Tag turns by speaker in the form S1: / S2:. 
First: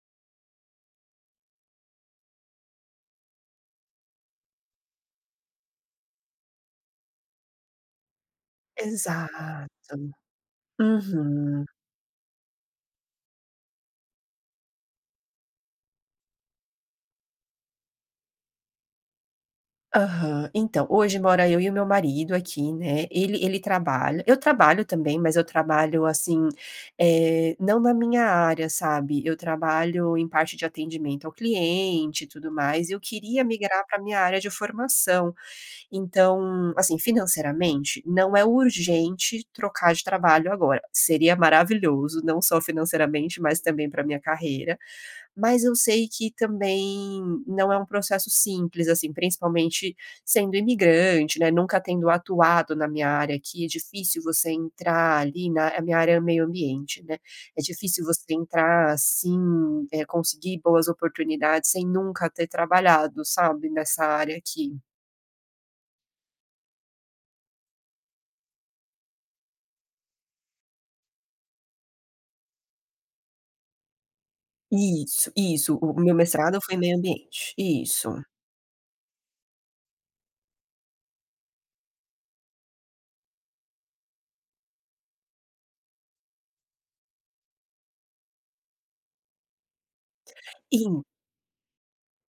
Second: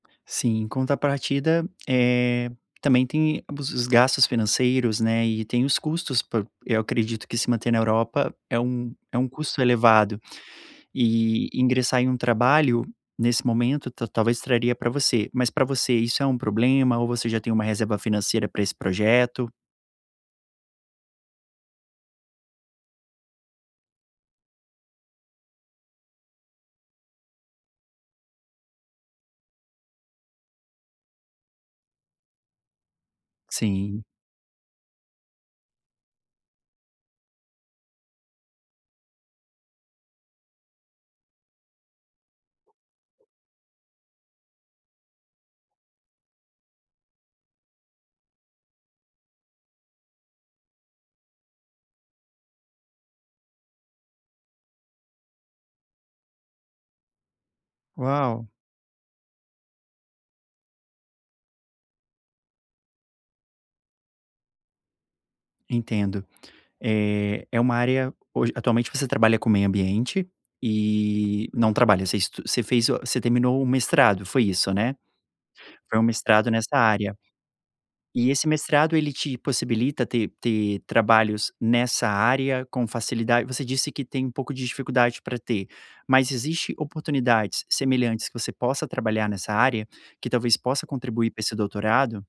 S1: Sim, em contrapartida, eh, também tem os gastos financeiros, né, e tem os custos pra eu acredito que se manter na Europa é um é um custo
S2: Exato.
S1: elevado, e
S2: Uhum.
S1: ingressar em um trabalho, nesse momento ta talvez traria para você, mas para você isso é um problema ou você já tem uma reserva financeira para esse projeto?
S2: Aham. Então, hoje mora eu e o meu marido aqui, né. Ele ele trabalha eu trabalho também, mas eu trabalho assim, eh, não na minha área, sabe. Eu trabalho em parte de atendimento ao cliente e tudo mais, e eu queria migrar pra
S1: Sim.
S2: minha área de formação. Então, assim, financeiramente, não é urgente trocar de trabalho agora. Seria maravilhoso, não só financeiramente, mas também pra minha carreira, mas eu sei que também não é um processo simples assim, principalmente sendo imigrante, né, nunca tendo atuado na minha área aqui, difícil você entrar ali na a minha área é meio ambiente, né. É difícil você
S1: Uau.
S2: entrar assim, eh, conseguir boas oportunidades sem nunca ter trabalhado, sabe, nessa área aqui.
S1: Entendo, eh, é uma área hoje, atualmente você trabalha com meio ambiente e não trabalha, você estu você fez você terminou o mestrado, foi isso, né?
S2: Isso, isso, o
S1: Foi um
S2: meu
S1: mestrado
S2: mestrado foi em
S1: nesta
S2: meio
S1: área.
S2: ambiente, isso.
S1: E esse mestrado ele te possibilita ter ter trabalhos nessa área com facilidade você disse que tem um pouco de dificuldade pra ter, mas existe oportunidades semelhantes que você possa trabalhar nessa área, que talvez possa
S2: In
S1: contribuir para esse doutorado?